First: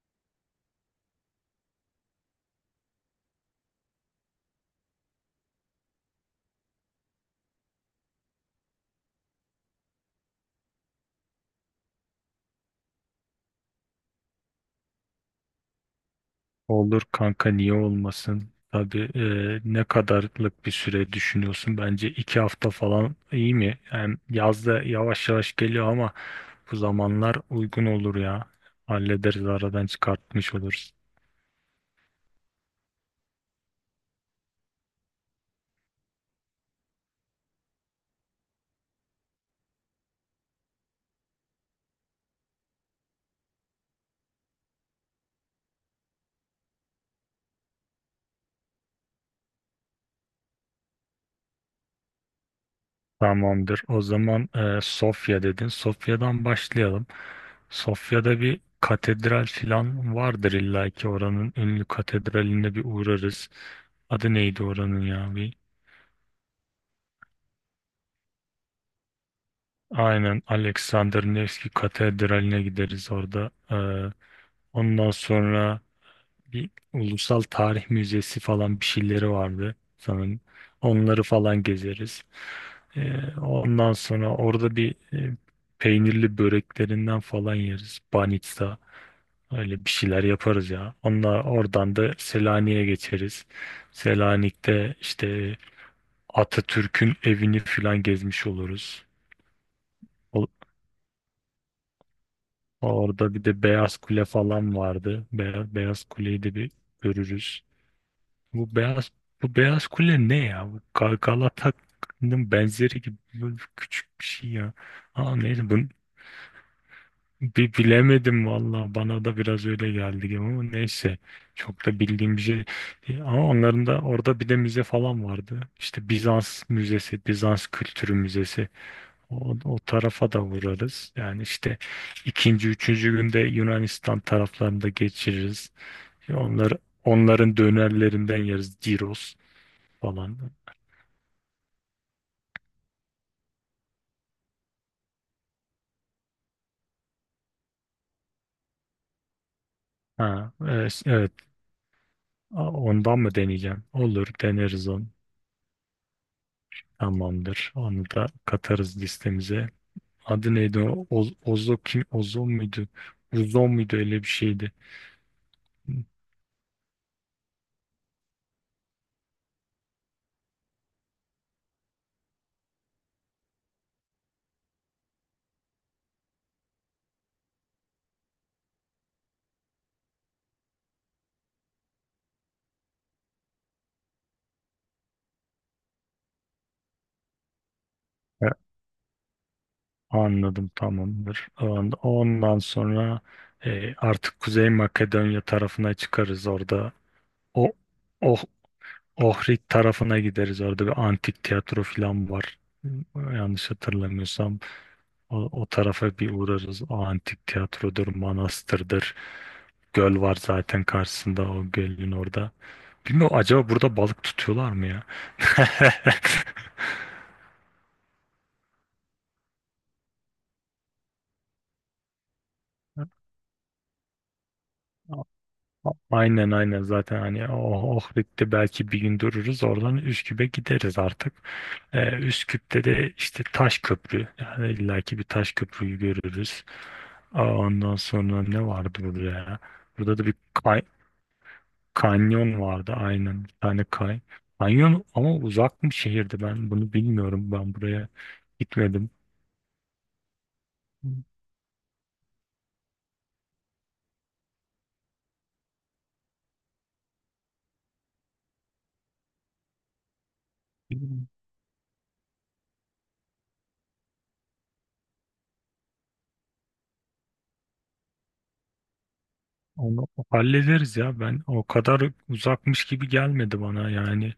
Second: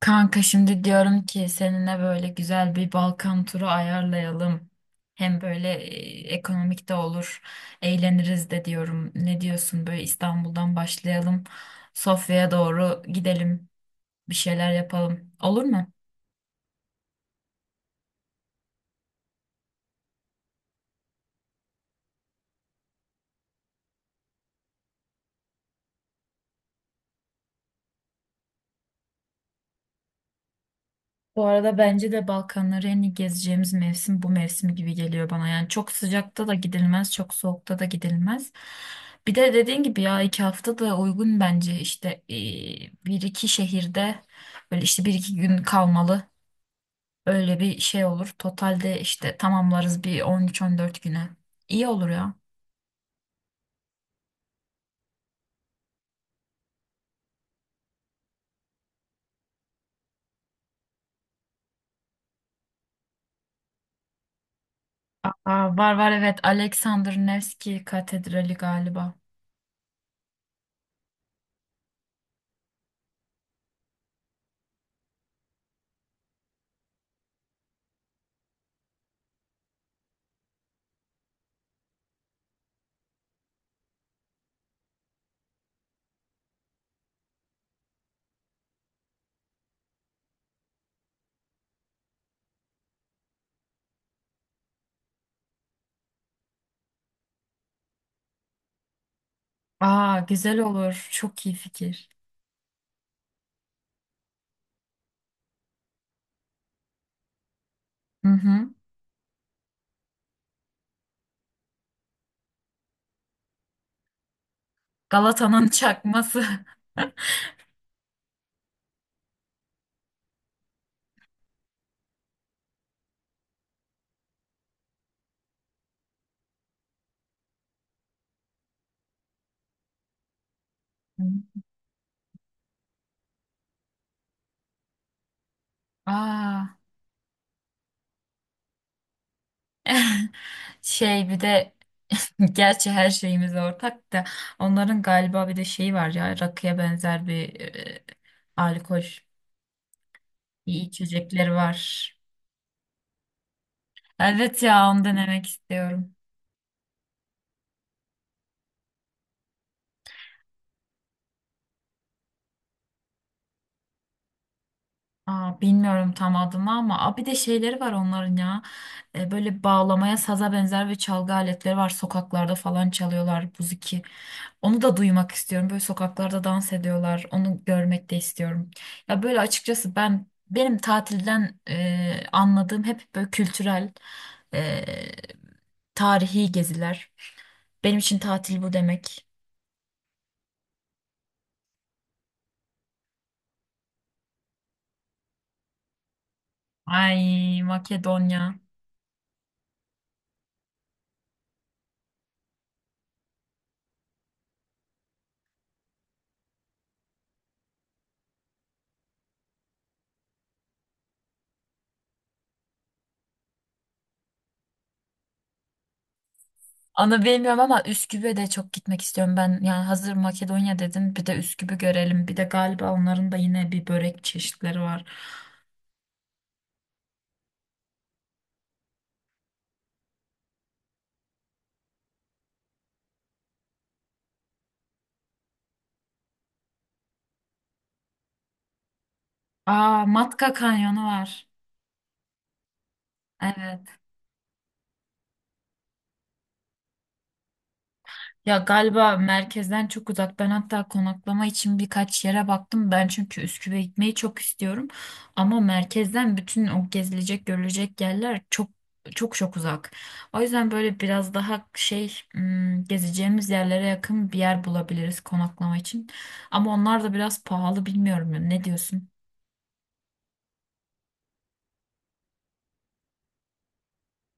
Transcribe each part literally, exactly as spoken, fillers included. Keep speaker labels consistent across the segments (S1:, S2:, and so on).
S1: Kanka şimdi diyorum ki seninle böyle güzel bir Balkan turu ayarlayalım. Hem böyle e, ekonomik de olur, eğleniriz de diyorum. Ne diyorsun? Böyle İstanbul'dan başlayalım, Sofya'ya doğru gidelim, bir şeyler yapalım. Olur mu?
S2: Olur kanka niye olmasın? Tabii e, ne kadarlık bir süre düşünüyorsun? Bence iki hafta falan iyi mi? Hem yazda yavaş yavaş geliyor ama bu zamanlar uygun olur ya. Hallederiz aradan çıkartmış oluruz.
S1: Bu arada bence de Balkanları en iyi gezeceğimiz mevsim bu mevsim gibi geliyor bana. Yani çok sıcakta da gidilmez, çok soğukta da gidilmez. Bir de dediğin gibi ya iki hafta da uygun bence işte e, bir iki şehirde böyle işte bir iki gün kalmalı. Öyle bir şey olur. Totalde işte tamamlarız bir on üç on dört güne. İyi olur ya.
S2: Tamamdır. O zaman e, Sofya dedin. Sofya'dan başlayalım. Sofya'da bir katedral filan vardır illa ki oranın ünlü katedraline bir uğrarız. Adı neydi oranın ya?
S1: Aa, var var evet, Alexander Nevski Katedrali galiba.
S2: Aynen Alexander Nevski Katedrali'ne gideriz orada. Ee, ondan sonra bir Ulusal Tarih Müzesi falan bir şeyleri vardı sanırım. Onları falan gezeriz. Ee, ondan sonra orada bir e, peynirli böreklerinden falan yeriz. Banitsa öyle bir şeyler yaparız ya. Onlar oradan da Selanik'e geçeriz. Selanik'te işte Atatürk'ün evini falan gezmiş oluruz.
S1: Aa, güzel olur. Çok iyi fikir.
S2: Orada bir de Beyaz Kule falan vardı. Beyaz, Beyaz Kule'yi de bir görürüz.
S1: Hı hı.
S2: Bu Beyaz bu Beyaz Kule ne ya? Bu Ga- Galata'nın benzeri gibi böyle küçük bir şey ya. Aa
S1: Galata'nın
S2: neyse bunu
S1: çakması.
S2: bir bilemedim valla. Bana da biraz öyle geldi gibi ama neyse. Çok da bildiğim bir şey değil. Ama onların da orada bir de müze falan vardı. İşte Bizans Müzesi, Bizans Kültürü Müzesi. O, o tarafa da vurarız.
S1: Hı.
S2: Yani işte ikinci, üçüncü günde Yunanistan taraflarında geçiririz. Onlar,
S1: Aa.
S2: onların dönerlerinden yeriz. Gyros falan.
S1: Şey, bir de gerçi her şeyimiz ortak da onların galiba bir de şeyi var ya, rakıya benzer bir e, alkol
S2: Ha,
S1: bir
S2: evet, evet.
S1: içecekleri var.
S2: A- Ondan mı deneyeceğim? Olur,
S1: Evet
S2: deneriz
S1: ya, onu
S2: onu.
S1: denemek istiyorum.
S2: Tamamdır. Onu da katarız listemize. Adı neydi o? Oz, Ozo kim? Ozon muydu? Uzon muydu? Öyle bir şeydi.
S1: Aa, bilmiyorum tam adını ama aa, bir de şeyleri var onların ya. E, böyle bağlamaya, saza benzer ve çalgı aletleri var, sokaklarda falan çalıyorlar, buziki, onu da duymak istiyorum. Böyle sokaklarda dans ediyorlar, onu görmek de istiyorum ya. Böyle açıkçası ben, benim tatilden e, anladığım hep böyle kültürel, e, tarihi geziler. Benim için tatil bu demek.
S2: Anladım, tamamdır. On- Ondan sonra e, artık Kuzey Makedonya tarafına çıkarız orada.
S1: Ay,
S2: O
S1: Makedonya.
S2: oh, Ohrid tarafına gideriz. Orada bir antik tiyatro falan var. Yanlış hatırlamıyorsam o, o tarafa bir uğrarız. O antik tiyatrodur, manastırdır. Göl var zaten karşısında o gölün orada. Bilmiyorum acaba burada balık tutuyorlar mı ya?
S1: Onu bilmiyorum ama Üsküp'e de çok gitmek istiyorum ben. Yani hazır Makedonya dedin, bir de Üsküp'ü görelim. Bir de galiba onların da yine bir börek çeşitleri var.
S2: Aynen aynen zaten hani oh, Ohrid'de belki bir gün dururuz oradan Üsküp'e gideriz artık. Ee, Üsküp'te de işte taş köprü yani illaki bir taş köprüyü görürüz. Aa, ondan sonra ne vardı burada ya?
S1: Aa,
S2: Burada da bir
S1: Matka
S2: kay
S1: Kanyonu var.
S2: kanyon vardı aynen bir tane
S1: Evet.
S2: kay. Kanyon ama uzak mı şehirdi ben bunu bilmiyorum ben buraya
S1: Ya
S2: gitmedim.
S1: galiba merkezden çok uzak. Ben hatta konaklama için birkaç yere baktım. Ben çünkü Üsküp'e gitmeyi çok istiyorum. Ama merkezden bütün o gezilecek, görülecek yerler çok çok çok uzak. O yüzden böyle biraz daha şey, hmm, gezeceğimiz yerlere yakın bir yer bulabiliriz konaklama için. Ama onlar da biraz pahalı, bilmiyorum ya. Ne diyorsun?
S2: Onu hallederiz ya ben o kadar uzakmış gibi gelmedi bana yani.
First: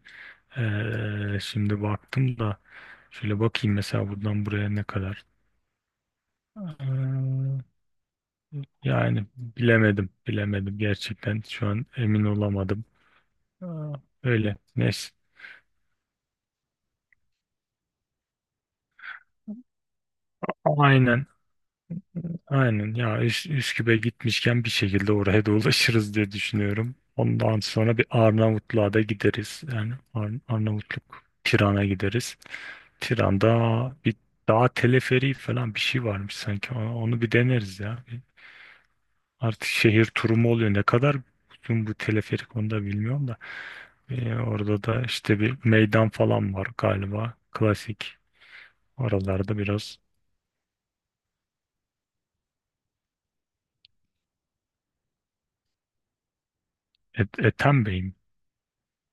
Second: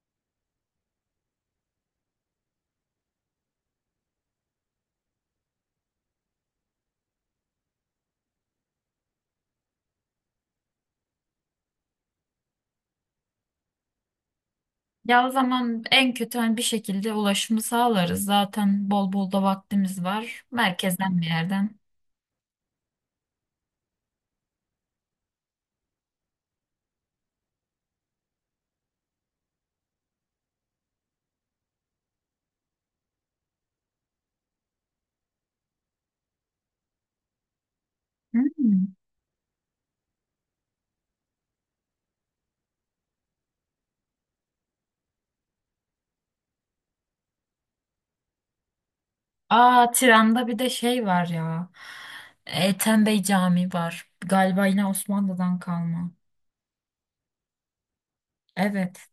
S2: Ee, şimdi baktım da şöyle bakayım mesela buradan buraya ne kadar. Ee, yani bilemedim, bilemedim gerçekten. Şu an emin olamadım. Ee, öyle. Neyse.
S1: Ya o zaman en kötü hani bir şekilde ulaşımı sağlarız. Zaten bol bol da vaktimiz var. Merkezden bir
S2: Aynen,
S1: yerden.
S2: aynen. Ya Üs Üsküp'e gitmişken bir şekilde oraya da ulaşırız diye düşünüyorum. Ondan sonra bir Arnavutluğa da gideriz. Yani Ar Arnavutluk Tiran'a gideriz. Tiran'da bir dağ teleferiği falan bir şey varmış sanki. Onu onu bir deneriz ya.
S1: Hmm.
S2: Artık şehir turu mu oluyor? Ne kadar uzun bu teleferik onu da bilmiyorum da. Ee, orada da işte bir meydan falan var galiba. Klasik. Oralarda
S1: Aa,
S2: biraz
S1: Tiran'da bir de şey var ya. Ethem Bey Camii var. Galiba yine Osmanlı'dan kalma.
S2: Et Ethem Bey mi?
S1: Evet.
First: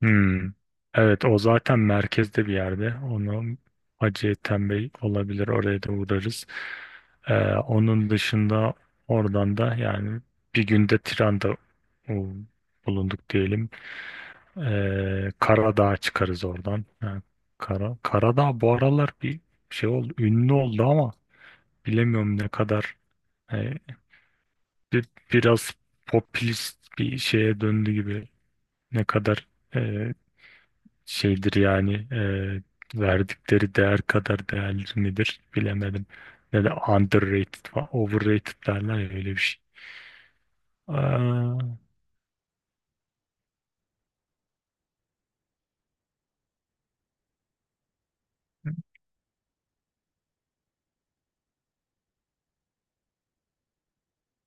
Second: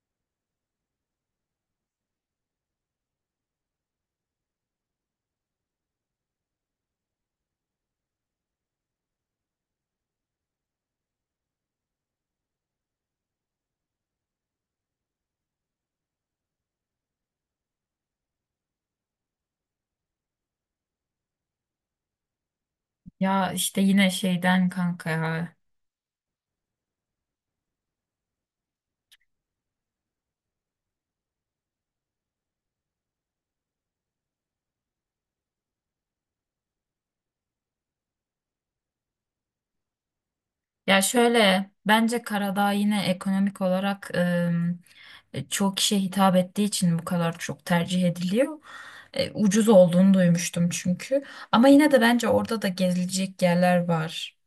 S2: Hmm. Evet o zaten merkezde bir yerde. Onu Hacı Ethem Bey olabilir. Oraya da uğrarız. Ee, onun dışında oradan da yani bir günde Tiran'da o, bulunduk diyelim. Ee, Karadağ'a çıkarız oradan. Ha, Kara, Karadağ bu aralar bir şey oldu, ünlü oldu ama bilemiyorum ne kadar
S1: Ya
S2: e,
S1: işte yine şeyden
S2: bir-
S1: kanka ya.
S2: biraz popülist bir şeye döndü gibi. Ne kadar e, şeydir yani e, verdikleri değer kadar değerli midir bilemedim. Ne de underrated falan, overrated derler ya öyle bir şey.
S1: Ya
S2: Aa,
S1: şöyle, bence Karadağ yine ekonomik olarak ım, e, çoğu kişiye hitap ettiği için bu kadar çok tercih ediliyor. E, ucuz olduğunu duymuştum çünkü. Ama yine de bence orada da gezilecek yerler var.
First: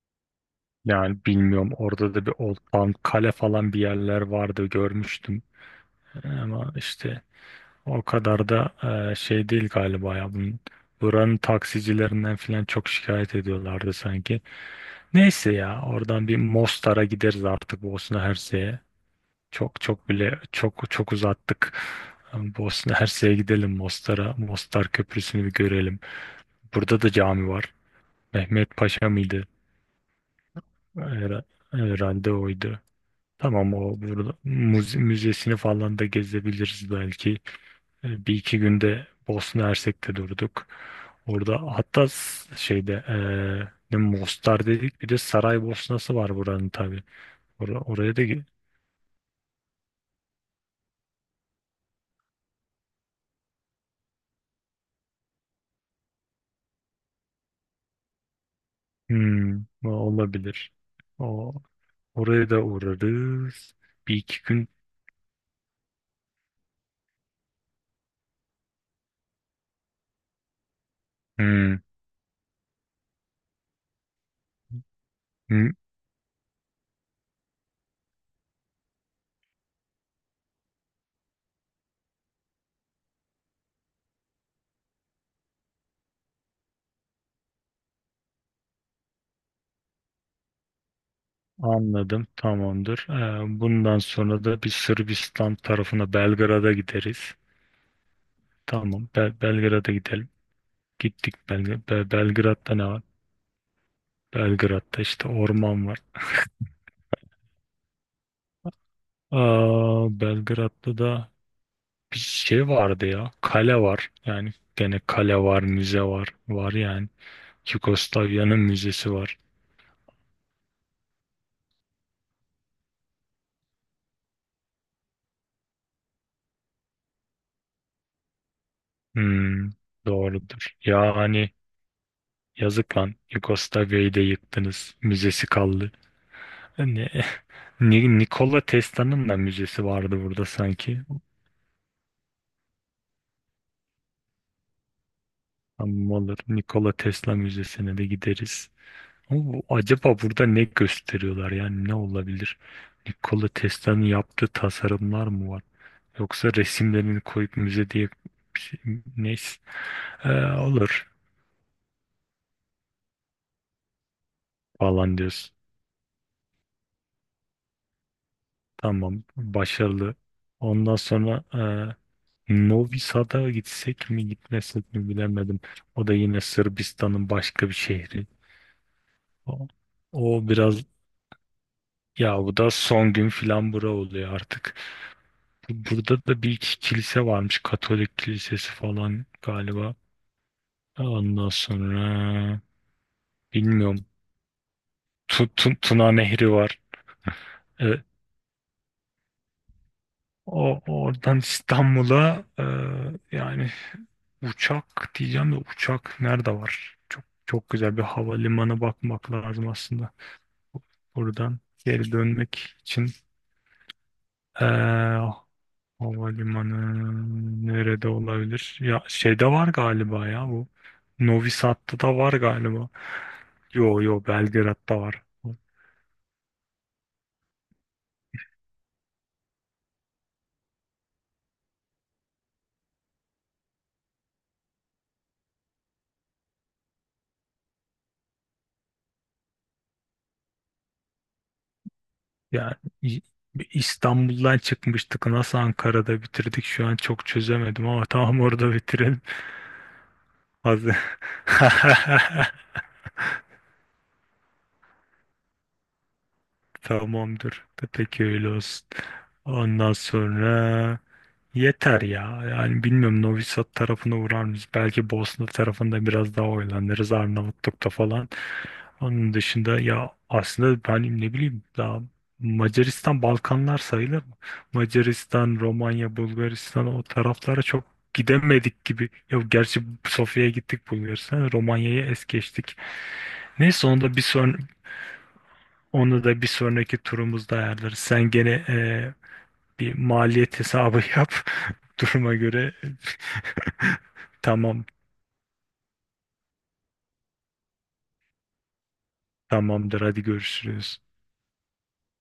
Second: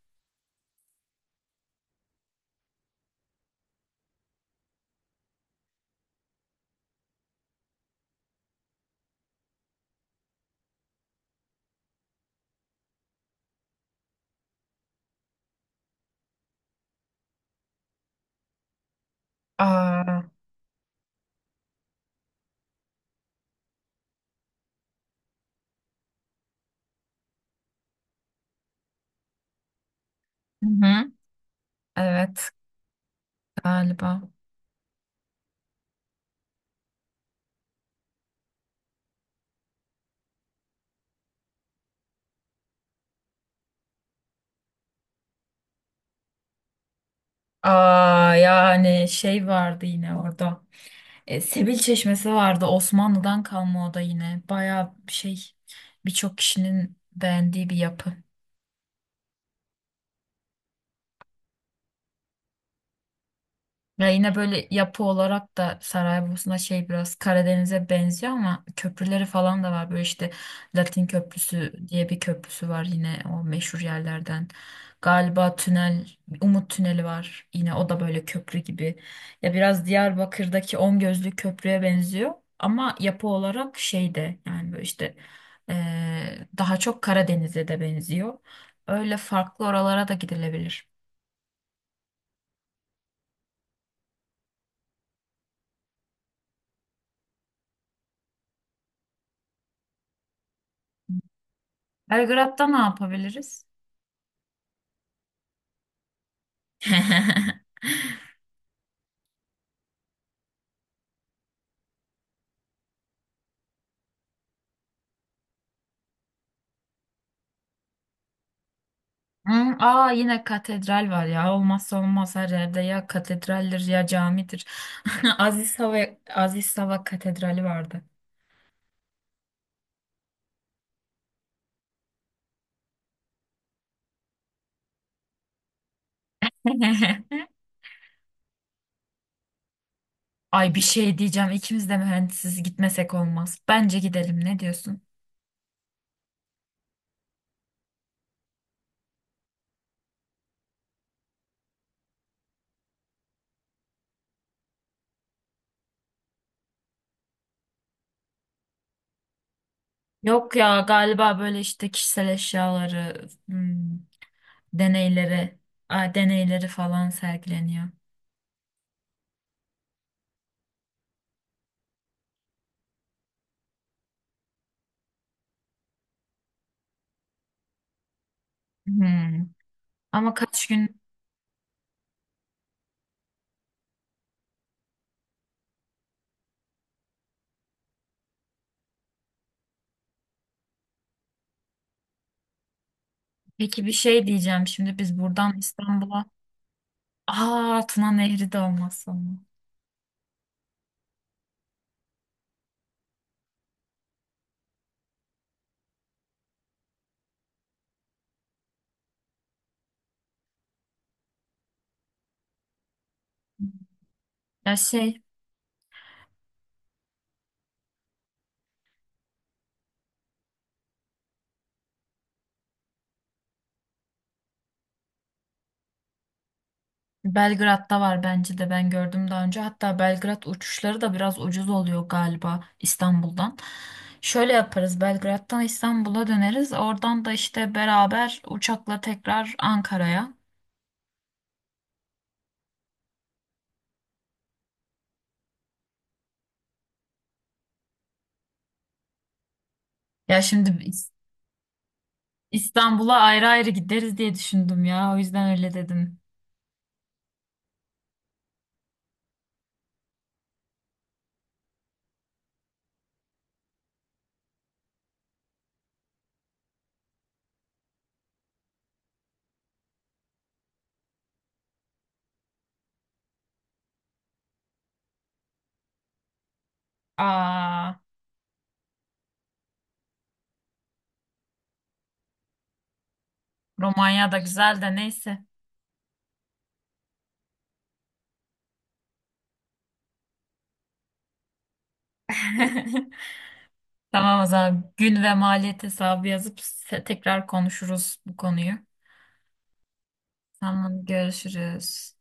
S2: yani bilmiyorum orada da bir Old Town Kale falan bir yerler vardı görmüştüm ama işte o kadar da e, şey değil galiba ya. Bunun, buranın taksicilerinden falan çok şikayet ediyorlardı sanki. Neyse ya oradan bir Mostar'a gideriz artık Bosna Hersek'e. Çok çok
S1: Aa.
S2: bile çok çok uzattık. Bosna Hersek'e gidelim Mostar'a. Mostar Köprüsü'nü bir görelim. Burada da cami var. Mehmet Paşa mıydı?
S1: Hı hı.
S2: Her- Herhalde
S1: Evet
S2: oydu. Tamam o
S1: galiba.
S2: burada müze- müzesini falan da gezebiliriz belki. E, Bir iki günde Bosna Hersek'te durduk. Orada hatta s- şeyde e, ne Mostar dedik bir de Saraybosna'sı var buranın tabii. Ora- oraya da
S1: Aa,
S2: gi-
S1: yani şey vardı yine orada. E, Sebil Çeşmesi vardı. Osmanlı'dan kalma o da yine. Bayağı şey, birçok kişinin beğendiği bir yapı.
S2: hmm, o olabilir. O, oraya da uğrarız.
S1: Ya
S2: Bir
S1: yine
S2: iki
S1: böyle
S2: gün.
S1: yapı olarak da Saraybosna şey, biraz Karadeniz'e benziyor ama köprüleri falan da var. Böyle işte Latin Köprüsü
S2: Hmm,
S1: diye bir köprüsü var, yine o meşhur yerlerden. Galiba
S2: hmm,
S1: tünel, Umut Tüneli var. Yine o da böyle köprü gibi. Ya biraz Diyarbakır'daki On Gözlü Köprü'ye benziyor. Ama yapı olarak şeyde, yani böyle işte eee, daha çok Karadeniz'e de benziyor. Öyle, farklı oralara da gidilebilir.
S2: anladım, tamamdır. E, bundan sonra da bir Sırbistan tarafına Belgrad'a gideriz. Tamam Bel Belgrad'a gidelim. Gittik Belg Be-
S1: Belgrad'da
S2: Belgrad'da
S1: ne
S2: ne var?
S1: yapabiliriz?
S2: Belgrad'da işte orman var. Aa, Belgrad'da da bir şey vardı ya. Kale var. Yani gene kale var, müze var. Var yani. Yugoslavya'nın müzesi var.
S1: Hı, aa, yine katedral var ya. Olmazsa olmaz, her yerde ya katedraldir ya camidir. Aziz Hava Aziz Hava Katedrali vardı.
S2: Hmm, doğrudur. Ya hani yazık lan. Yugoslavya'yı da yıktınız. Müzesi kaldı. Ne? Ni- Nikola Tesla'nın da müzesi vardı burada
S1: Ay, bir
S2: sanki.
S1: şey diyeceğim. İkimiz de mühendisiz, gitmesek olmaz. Bence gidelim. Ne diyorsun?
S2: Ama olur. Nikola Tesla Müzesi'ne de gideriz. Ama bu- acaba burada ne gösteriyorlar yani ne olabilir? Nikola Tesla'nın yaptığı tasarımlar mı var? Yoksa resimlerini koyup müze diye bir şey, neyse. Ee,
S1: Yok ya,
S2: olur
S1: galiba böyle işte kişisel eşyaları, hmm,
S2: falan diyorsun.
S1: deneyleri, a, deneyleri falan sergileniyor.
S2: Tamam, başarılı. Ondan sonra e, Novi Sad'a gitsek mi gitmesek mi bilemedim. O da yine Sırbistan'ın başka bir şehri.
S1: Hmm.
S2: O,
S1: Ama
S2: o
S1: kaç
S2: biraz
S1: gün?
S2: ya bu da son gün filan bura oluyor artık. Burada da bir iki kilise varmış. Katolik kilisesi falan galiba. Ondan sonra
S1: Peki, bir
S2: bilmiyorum.
S1: şey diyeceğim. Şimdi biz
S2: Tu,
S1: buradan
S2: Tu- Tuna
S1: İstanbul'a.
S2: Nehri var.
S1: Aa,
S2: Evet.
S1: Tuna Nehri de olmazsa olmaz.
S2: O, oradan İstanbul'a e, yani uçak diyeceğim de uçak nerede var? Çok çok güzel bir havalimanı bakmak lazım aslında. Buradan geri dönmek için. E,
S1: Ya şey,
S2: Havalimanı nerede olabilir? Ya şeyde var galiba ya bu. Novi Sad'da da var galiba. Yo yo Belgrad'da var.
S1: Belgrad'da var bence de, ben gördüm daha önce. Hatta Belgrad uçuşları da biraz ucuz oluyor galiba İstanbul'dan. Şöyle yaparız, Belgrad'dan İstanbul'a döneriz. Oradan da işte beraber uçakla tekrar Ankara'ya.
S2: Yani İ- İstanbul'dan çıkmıştık. Nasıl Ankara'da bitirdik şu an çok çözemedim ama tamam orada bitirelim.
S1: Ya şimdi
S2: Hazır.
S1: İs- İstanbul'a ayrı ayrı gideriz diye düşündüm ya. O yüzden öyle dedim.
S2: Tamamdır. Peki öyle olsun. Ondan sonra yeter ya. Yani bilmiyorum Novi Sad tarafına uğrar mıyız? Belki Bosna tarafında biraz daha oynanırız Arnavutluk'ta falan. Onun dışında ya aslında ben ne bileyim daha Macaristan Balkanlar sayılır mı? Macaristan, Romanya, Bulgaristan o taraflara çok
S1: Aa,
S2: gidemedik gibi. Ya gerçi Sofya'ya gittik Bulgaristan, Romanya'ya es geçtik. Neyse onu da bir
S1: Romanya da
S2: son
S1: güzel de, neyse.
S2: onu da bir sonraki turumuzda ayarlarız. Sen gene bir maliyet hesabı yap. Duruma göre
S1: Tamam, o
S2: tamam
S1: zaman gün ve maliyet hesabı yazıp se- tekrar konuşuruz bu konuyu.
S2: tamamdır hadi görüşürüz.
S1: Tamam, görüşürüz.